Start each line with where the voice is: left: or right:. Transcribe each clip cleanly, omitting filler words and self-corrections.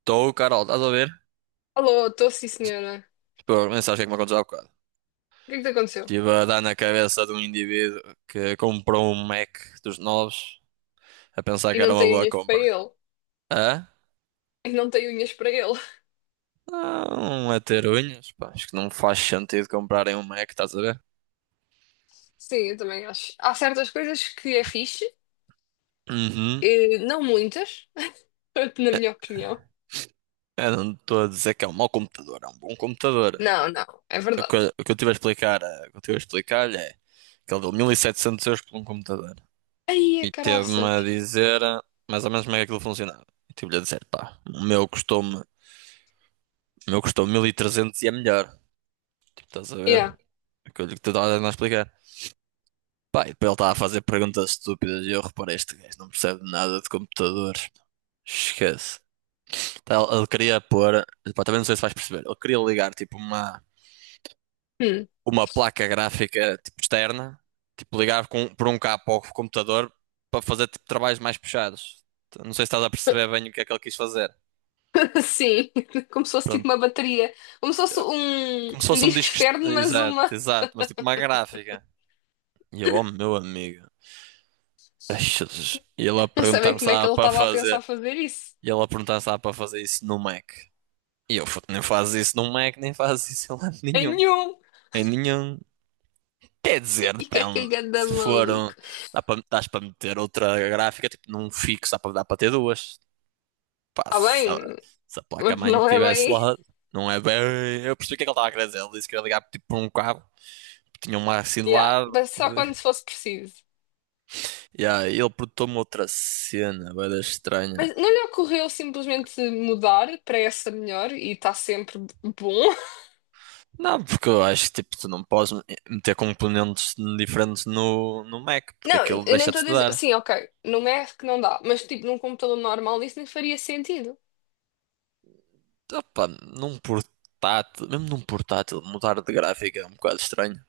right: Estou, Carol, estás a ver?
left: Alô, estou sim, senhora.
right: Pô, mas sabes o que é que me aconteceu há bocado?
left: O que é que te aconteceu?
right: Estive a dar na cabeça de um indivíduo que comprou um Mac dos novos a pensar
left: E
right: que
left: não
right: era uma
left: tenho
right: boa
left: unhas para
right: compra.
left: ele.
right: Hã?
left: E não tenho unhas para ele.
right: Não, a ter unhas, pá, acho que não faz sentido comprarem um Mac, estás a ver?
left: Sim, eu também acho. Há certas coisas que é fixe,
right: Uhum.
left: não muitas, na minha opinião.
right: Eu não estou a dizer que é um mau computador, é um bom computador.
left: Não, é
right: O que,
left: verdade.
right: eu- o que eu estive a explicar, o que eu estive a explicar-lhe é que ele deu 1700 euros por um computador.
left: Aí, é
right: E teve-me
left: caraças.
right: a dizer mais ou menos como é que aquilo funcionava. E tive-lhe a dizer, pá, o meu custou-me. O meu custou 1300 e é melhor. Tipo, estás a ver?
left: Yeah.
right: Aquilo que tu estás a tentar explicar. Pá, e depois ele estava a fazer perguntas estúpidas e eu reparei, este gajo não percebe nada de computadores. Esquece. Então, ele queria pôr, pá, também não sei se vais perceber, ele queria ligar tipo
left: Hum.
right: uma placa gráfica tipo externa, tipo ligar com, por um cabo ao computador para fazer tipo trabalhos mais puxados. Então, não sei se estás a perceber bem o que é que ele quis fazer.
left: Sim, como se fosse tipo
right: Pronto,
left: uma bateria. Como se fosse um,
right: como se
left: um
right: fosse um
left: disco
right: disco,
left: externo, mas
right: exato,
left: uma.
right: exato, mas tipo uma gráfica. E eu, oh meu amigo. Ai, Jesus. E ele a
left: Não sabem
right: perguntar-me se
left: como é que
right: dava
left: ele
right: para
left: estava a pensar
right: fazer.
left: fazer isso.
right: E ele a perguntar se dava para fazer isso no Mac. E eu, "Foda, nem fazes isso no Mac, nem fazes isso em lado
left: Em
right: nenhum.
left: nenhum.
right: Em nenhum." Quer dizer,
left: E que é
right: depende.
left: ganda
right: Se for um.
left: maluco.
right: Dá para, dás para meter outra gráfica, tipo num fixo, dá para, dá para ter duas. Pá,
left: Está
right: se, a
left: bem,
right: se a
left: mas
right: placa-mãe
left: não é
right: estivesse
left: bem.
right: lá, não é bem. Eu percebi o que é que ele estava a querer dizer. Ele disse que ia ligar tipo, por um cabo, tinha uma assim de
left: Yeah,
right: lado.
left: mas
right: E
left: só
right: ele.
left: quando fosse preciso.
right: Yeah, ele perguntou-me outra cena, bem estranha.
left: Mas não lhe ocorreu simplesmente mudar para essa melhor e está sempre bom?
right: Não, porque eu acho que tipo, tu não podes meter componentes diferentes no, no Mac, porque
left: Não,
right: aquilo
left: eu nem
right: deixa-te
left: estou a
right: de
left: dizer.
right: dar.
left: Sim, ok, não é que não dá, mas tipo num computador normal isso nem faria sentido.
right: Opa, num portátil, mesmo num portátil, mudar de gráfica é um bocado estranho.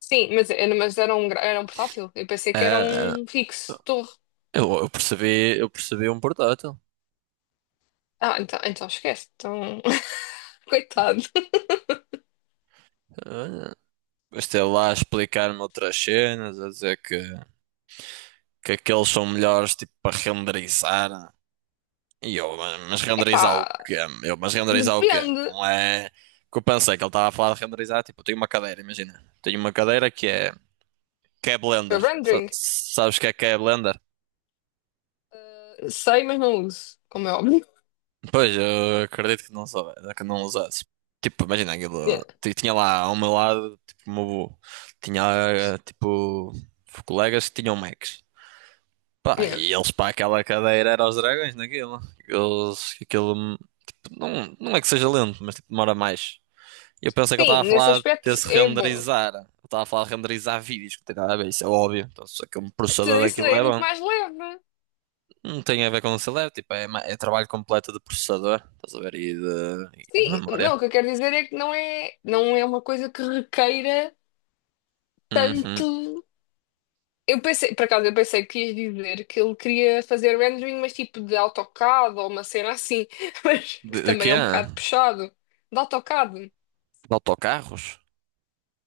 left: Sim, mas, mas era um, era um portátil. Eu pensei
right: É,
left: que era
right: é,
left: um fixo, torre.
right: eu percebi um portátil.
left: Ah, então, então esquece. Então, coitado.
right: É. Gostei lá a explicar-me outras cenas, a dizer que aqueles são melhores tipo para renderizar. E eu, mas renderizar o
left: Epá,
right: quê? Eu, mas renderizar o quê?
left: depende.
right: Não é. O que eu pensei que ele estava a falar de renderizar, tipo, eu tenho uma cadeira, imagina. Tenho uma cadeira que é. Que é
left: Eu
right: Blender. Sa-
left: rendering.
right: Sabes o que é Blender?
left: Sei, mas não uso, como é óbvio.
right: Pois, eu acredito que não soube, que não usasses. Tipo, imagina
left: Yeah,
right: aquilo. Tinha lá ao meu lado, tipo, o meu. Tinha eh, tipo. colegas que tinham Macs. Pá,
left: yeah.
right: e eles para aquela cadeira eram os dragões naquilo. Eles, aquilo. Não, não é que seja lento, mas tipo, demora mais. Eu pensei que ele estava a
left: Sim, nesse
right: falar
left: aspecto
right: desse
left: é bom.
right: renderizar. Ele estava a falar de renderizar vídeos, que não tem nada a ver, isso é óbvio. Então, só que um processador
left: Tudo isso
right: daquilo
left: é
right: é
left: muito
right: bom.
left: mais leve.
right: Não tem a ver com o celular, tipo, é, é trabalho completo de processador, estás a ver, e de
left: Sim,
right: memória.
left: não, o que eu quero dizer é que não é uma coisa que requeira
right: Uhum.
left: tanto. Eu pensei, por acaso, eu pensei que ias dizer que ele queria fazer rendering, mas tipo de AutoCAD ou uma cena assim, mas que
right: De
left: também
right: quê?
left: é um bocado puxado. De AutoCAD.
right: De autocarros?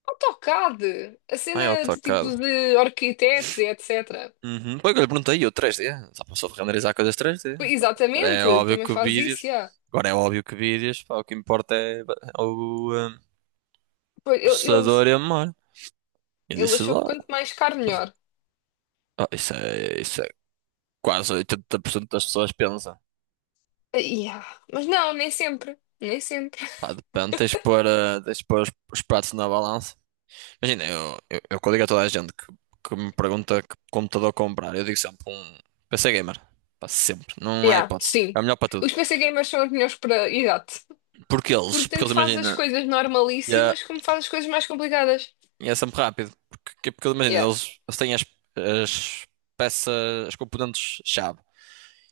left: AutoCAD! A
right: Ah, é
left: cena de tipo
right: AutoCAD.
left: de arquitetos e etc.
right: Uhum. Foi o que eu lhe perguntei, eu 3D. Só passou de renderizar coisas 3D.
left: Pois,
right: Pá, agora é
left: exatamente,
right: óbvio
left: também
right: que
left: faz
right: vídeos.
left: isso, yeah.
right: Agora é óbvio que vídeos. Pá, o que importa é o
left: Pois. Ele, ele,
right: processador e a memória. Eu
left: ele
right: disse
left: achou
right: lá.
left: que quanto mais caro, melhor.
right: Ah, isso é quase 80% das pessoas pensa.
left: Ah, yeah. Mas não, nem sempre. Nem sempre.
right: Pá, depende, tens de pôr, tens de pôr os pratos na balança. Imagina, eu quando digo a toda a gente que me pergunta que computador comprar, eu digo sempre um PC Gamer. Pá, sempre. Não há
left: Yeah,
right: hipótese.
left: sim.
right: É o melhor para tudo.
left: Os PC gamers são os melhores para. Exato. Porque
right: Porque
left: tanto
right: eles
left: faz as
right: imagina.
left: coisas normalíssimas como faz as coisas mais complicadas.
right: E é sempre rápido. Porque, porque imagina,
left: Yeah,
right: eles têm as, as peças, as componentes-chave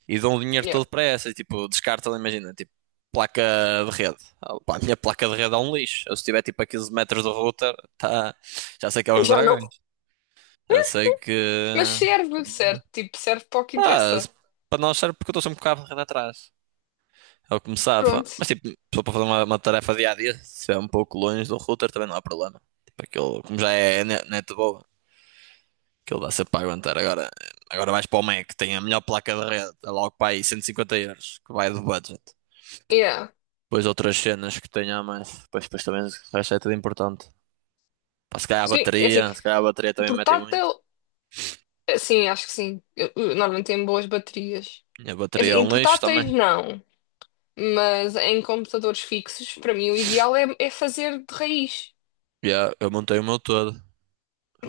right: e dão o dinheiro
left: yeah.
right: todo para essas. Tipo, descartam, imagina, tipo, placa de rede. Ah, pá, a minha placa de rede é um lixo. Eu, se tiver tipo a 15 metros do router, tá, já sei que é os
left: Já não.
right: dragões. Já sei que.
left: Mas serve, serve. Tipo, serve para o que
right: Ah,
left: interessa.
right: para nós serve porque eu estou sempre com o cabo de rede atrás. É o que me safa.
left: Pronto.
right: Mas tipo, só para fazer uma tarefa dia a dia, se é um pouco longe do router também não há problema. Tipo, aquilo, como já é net. Aquilo dá ser para aguentar. Agora, agora vais para o Mac, tem a melhor placa de rede, é logo para aí 150 euros, que vai do budget.
left: Yeah.
right: Depois outras cenas que tenha a mais. Depois, depois também o resto é tudo importante. Pá, se calhar a
left: Sim, é assim.
right: bateria, se calhar a bateria também metem muito.
left: Portátil, sim, acho que sim. Eu normalmente tem boas baterias.
right: E a
left: É
right: bateria é
left: assim, em
right: um lixo
left: portáteis,
right: também.
left: não. Mas em computadores fixos, para mim, o ideal é, é fazer de raiz.
right: E eu montei o meu todo.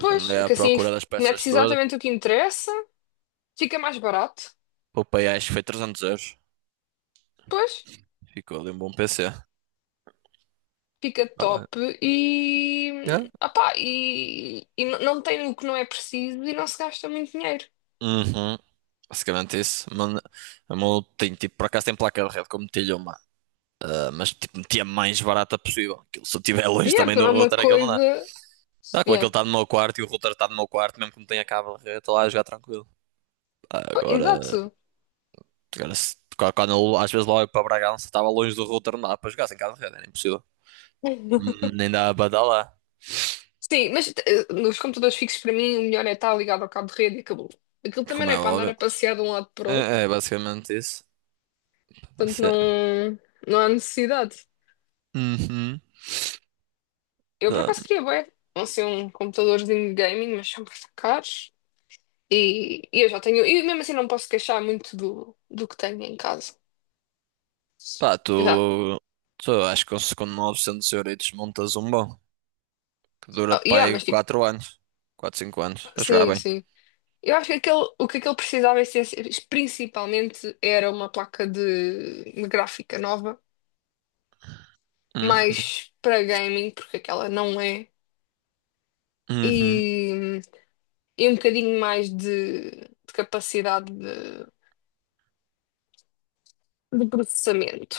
left: Pois,
right: Andei à
left: que assim
right: procura das peças
left: mete-se
right: todas.
left: exatamente o que interessa, fica mais barato.
right: Poupei, acho que foi 300 euros.
left: Pois.
right: Ficou ali um bom PC.
left: Fica
right: Tá bem.
left: top
right: Yeah.
left: e, opá, e não tem o que não é preciso e não se gasta muito dinheiro.
right: Uhum. Basicamente isso. Mano, a meu tem tipo, por acaso tem placa de rede, como metilho. Ah, mas tipo, metia mais barata possível. Aquilo, se eu estiver longe
left: Yeah,
right: também
left: não
right: do
left: é uma
right: router, aquilo não dá.
left: coisa.
right: Dá como aquele
left: Yeah.
right: está no meu quarto e o router está no meu quarto, mesmo que não tenha cabo, eu estou lá a jogar tranquilo. Ah,
left: Pô,
right: agora,
left: exato.
right: quando eu, às vezes lá eu para Bragança, estava longe do router, não dá para jogar sem cabo de rede, era impossível. Nem dá para dar lá,
left: Sim, mas nos computadores fixos, para mim, o melhor é estar ligado ao cabo de rede e acabou. Aquilo também
right: como
left: não é
right: é
left: para andar
right: óbvio.
left: a passear de um lado para o outro,
right: É, é basicamente isso.
left: portanto
right: Você.
left: não, não há necessidade.
right: Uhum.
left: Eu, por
right: Pá,
left: acaso, queria bem, não ser um computadorzinho de gaming, mas são muito caros e eu já tenho. E mesmo assim, não posso queixar muito do, do que tenho em casa.
right: pá,
left: Já
right: tu acho que com 900 euros montas um bom que
left: oh,
right: dura-te para
left: yeah,
right: aí
left: mas tipo,
right: 4 anos, 4 5 anos, a jogar
left: sim,
right: bem.
left: sim. Eu acho que aquele, o que aquele precisava principalmente era uma placa de gráfica nova,
right: Uhum.
left: mais para gaming, porque aquela não é,
right: Uhum.
left: e, e um bocadinho mais de capacidade de processamento.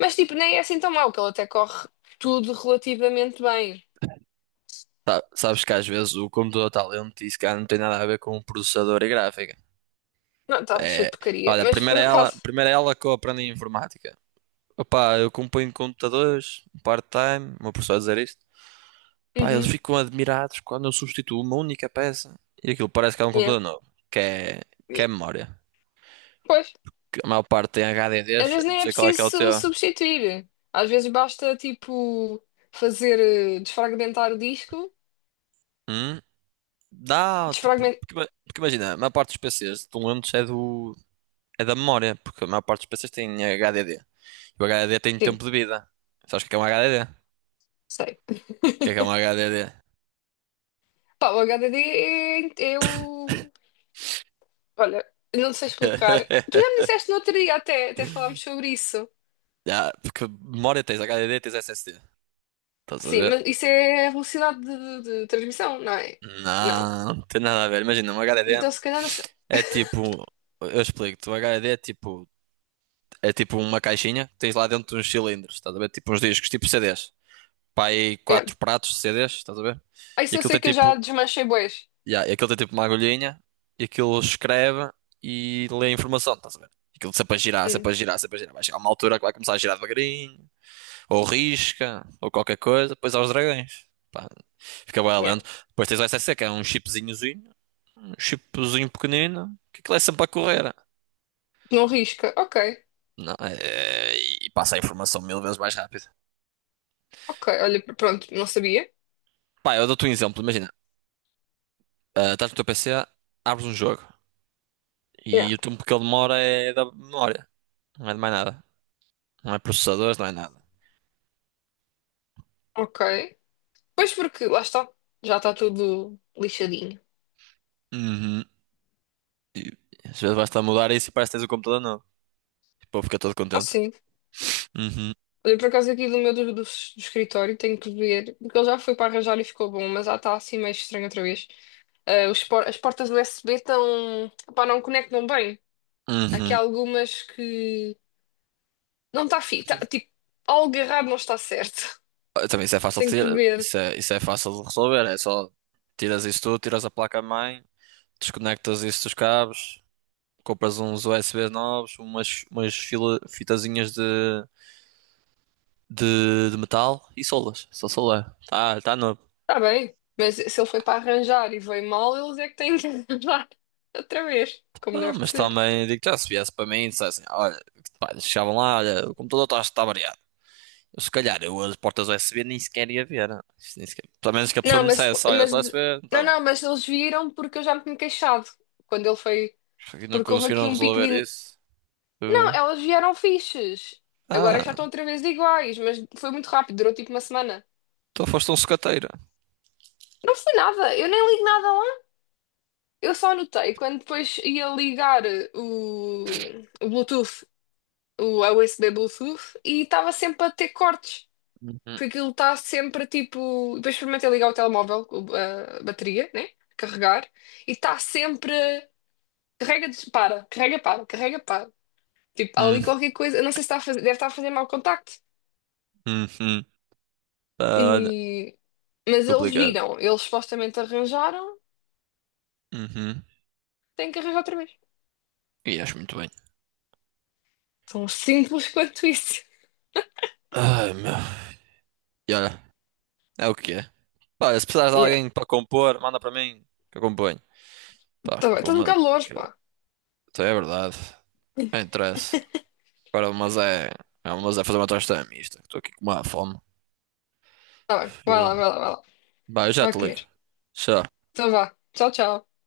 left: Mas tipo, nem é assim tão mau, que ele até corre tudo relativamente bem.
right: Sabes que às vezes o computador está lento e isso cá não tem nada a ver com o processador e gráfica.
left: Não, está cheio de
right: É,
left: porcaria,
right: olha,
left: mas por acaso.
right: primeiro é ela que eu aprendo em informática. Opa, eu componho computadores, um part-time, o meu professor a dizer isto. Pá, eles
left: Uhum,
right: ficam admirados quando eu substituo uma única peça e aquilo parece que é um
left: yeah,
right: computador novo, que é, que é
left: yeah.
right: memória.
left: Pois.
right: Que a maior parte tem
left: Às
right: HDDs,
left: vezes
right: não
left: nem é
right: sei qual é
left: preciso
right: que é o teu.
left: substituir. Às vezes basta, tipo, fazer, desfragmentar o disco.
right: Hum? Não, tipo,
left: Desfragmentar.
right: porque, porque imagina, a maior parte dos PCs estão lentos é do, é da memória, porque a maior parte dos PCs tem HDD. O HDD tem
left: Sim,
right: tempo de vida. Sabes o que é um HDD? O
left: sei.
right: que é um HDD?
left: Pá, o HDD é, é o. Olha, não sei explicar. Tu já me disseste no outro dia, até, até falámos sobre isso.
right: Já, porque memória tens HDD, tens SSD. Estás a
left: Sim,
right: ver?
left: mas isso é a velocidade de, de transmissão, não é? Não.
right: Não, não tem nada a ver. Imagina, um HDD
left: Então, se calhar, não sei.
right: é tipo. Eu explico-te. Um HDD é tipo. É tipo uma caixinha que tens lá dentro uns cilindros. Estás a ver? Tipo uns discos, tipo CDs. Pá, aí
left: Yeah.
right: quatro pratos de CDs. Estás a ver?
left: Ah,
right: E
left: isso eu
right: aquilo
left: sei
right: tem
left: que eu já
right: tipo.
left: desmanchei bués.
right: Yeah, e aquilo tem tipo uma agulhinha e aquilo escreve e lê a informação, estás a ver? Aquilo sempre a girar,
left: Hum,
right: sempre a girar, sempre a girar. Vai chegar uma altura que vai começar a girar devagarinho, ou risca, ou qualquer coisa, depois aos dragões. Pá, fica bem
left: yeah.
right: lento. Depois tens o S SSC, que é um chipzinhozinho, um chipzinho pequenino, que aquilo é sempre a correr.
left: Não risca. Ok,
right: Não, é- E passa a informação 1000 vezes mais rápido.
left: ok. Olha, pronto, não sabia.
right: Pá, eu dou-te um exemplo, imagina, ah, estás no teu P C, abres um jogo
left: Yeah.
right: e o tempo que ele demora é da memória, não é de mais nada. Não é processadores, não é nada.
left: Ok. Pois porque, lá está, já está tudo lixadinho.
right: Uhum. E às vezes basta mudar isso e parece que tens o computador novo. O povo fica todo
left: Ah,
right: contente.
left: sim.
right: Uhum.
left: Olha, por acaso aqui do meu do, do escritório tenho que ver, porque ele já foi para arranjar e ficou bom, mas já está assim meio estranho outra vez. Ah, os as portas USB estão, pá, não conectam bem. Aqui
right: Uhum.
left: há algumas que não está fi, tá, tipo, algo errado não está certo.
right: Ah, também isso é fácil de
left: Tenho que
right: tirar.
left: ver.
right: Isso é fácil de resolver. É só tiras isso tudo, tiras a placa-mãe, desconectas isso dos cabos, compras uns USB novos, umas fitazinhas de metal e solas. Só solar. Tá, tá novo.
left: Está bem, mas se ele foi para arranjar e veio mal, eles é que têm que arranjar outra vez, como
right: Ah,
left: deve de
right: mas
left: ser.
right: também digo já se viesse para mim e dissessem, olha, pá, chegavam lá, olha, o computador está tá variado. Se calhar eu as portas U S B nem sequer ia ver. Né? Isto nem sequer... Pelo menos que a pessoa
left: Não,
right: me dissesse, olha,
left: mas
right: só U S B não está
left: não,
right: lá.
left: não, mas eles viram porque eu já me tinha queixado quando ele foi,
right: E não
left: porque houve aqui
right: conseguiram
left: um pico
right: resolver
left: de.
right: isso.
left: Não,
right: Eh,
left: elas vieram fixes. Agora já estão
right: Ah,
left: outra vez iguais, mas foi muito rápido, durou tipo uma semana.
right: então foste um sucateiro.
left: Não foi nada, eu nem ligo nada lá. Eu só anotei quando depois ia ligar o, o Bluetooth, o USB Bluetooth, e estava sempre a ter cortes.
right: Uhum,
left: Porque aquilo está sempre tipo. Depois experimentei ligar o telemóvel, a bateria, né? Carregar, e está sempre. Carrega, dispara, carrega, para, carrega, para. Tipo, há
right: uhum,
left: ali qualquer coisa, eu não sei se está a fazer, deve estar a fazer mau contacto.
right: uhum. Ah, olha,
left: E... Mas eles
right: complicado.
left: viram, eles supostamente arranjaram,
right: Uhum.
left: têm que arranjar outra vez.
right: E acho muito bem.
left: Tão simples quanto isso.
right: Ai, meu. E olha, é o que é. Pá, se precisares de
left: Yeah.
right: alguém para compor, manda para mim que eu componho. Pá,
left: Tá
right: que
left: bem,
right: eu vou
left: estou um
right: mandar.
left: bocado longe,
right: que eu-
left: pá.
right: Então é verdade. Não interessa. Agora, mas é. Mas é fazer uma tosta é mista. Estou aqui com uma fome.
left: Tá bem, vai
right: Eh,
left: lá, vai lá, vai lá.
right: Bah, eu já te
left: Vai
right: ligo.
left: comer.
right: Tchau.
left: Então vá. Tchau, tchau.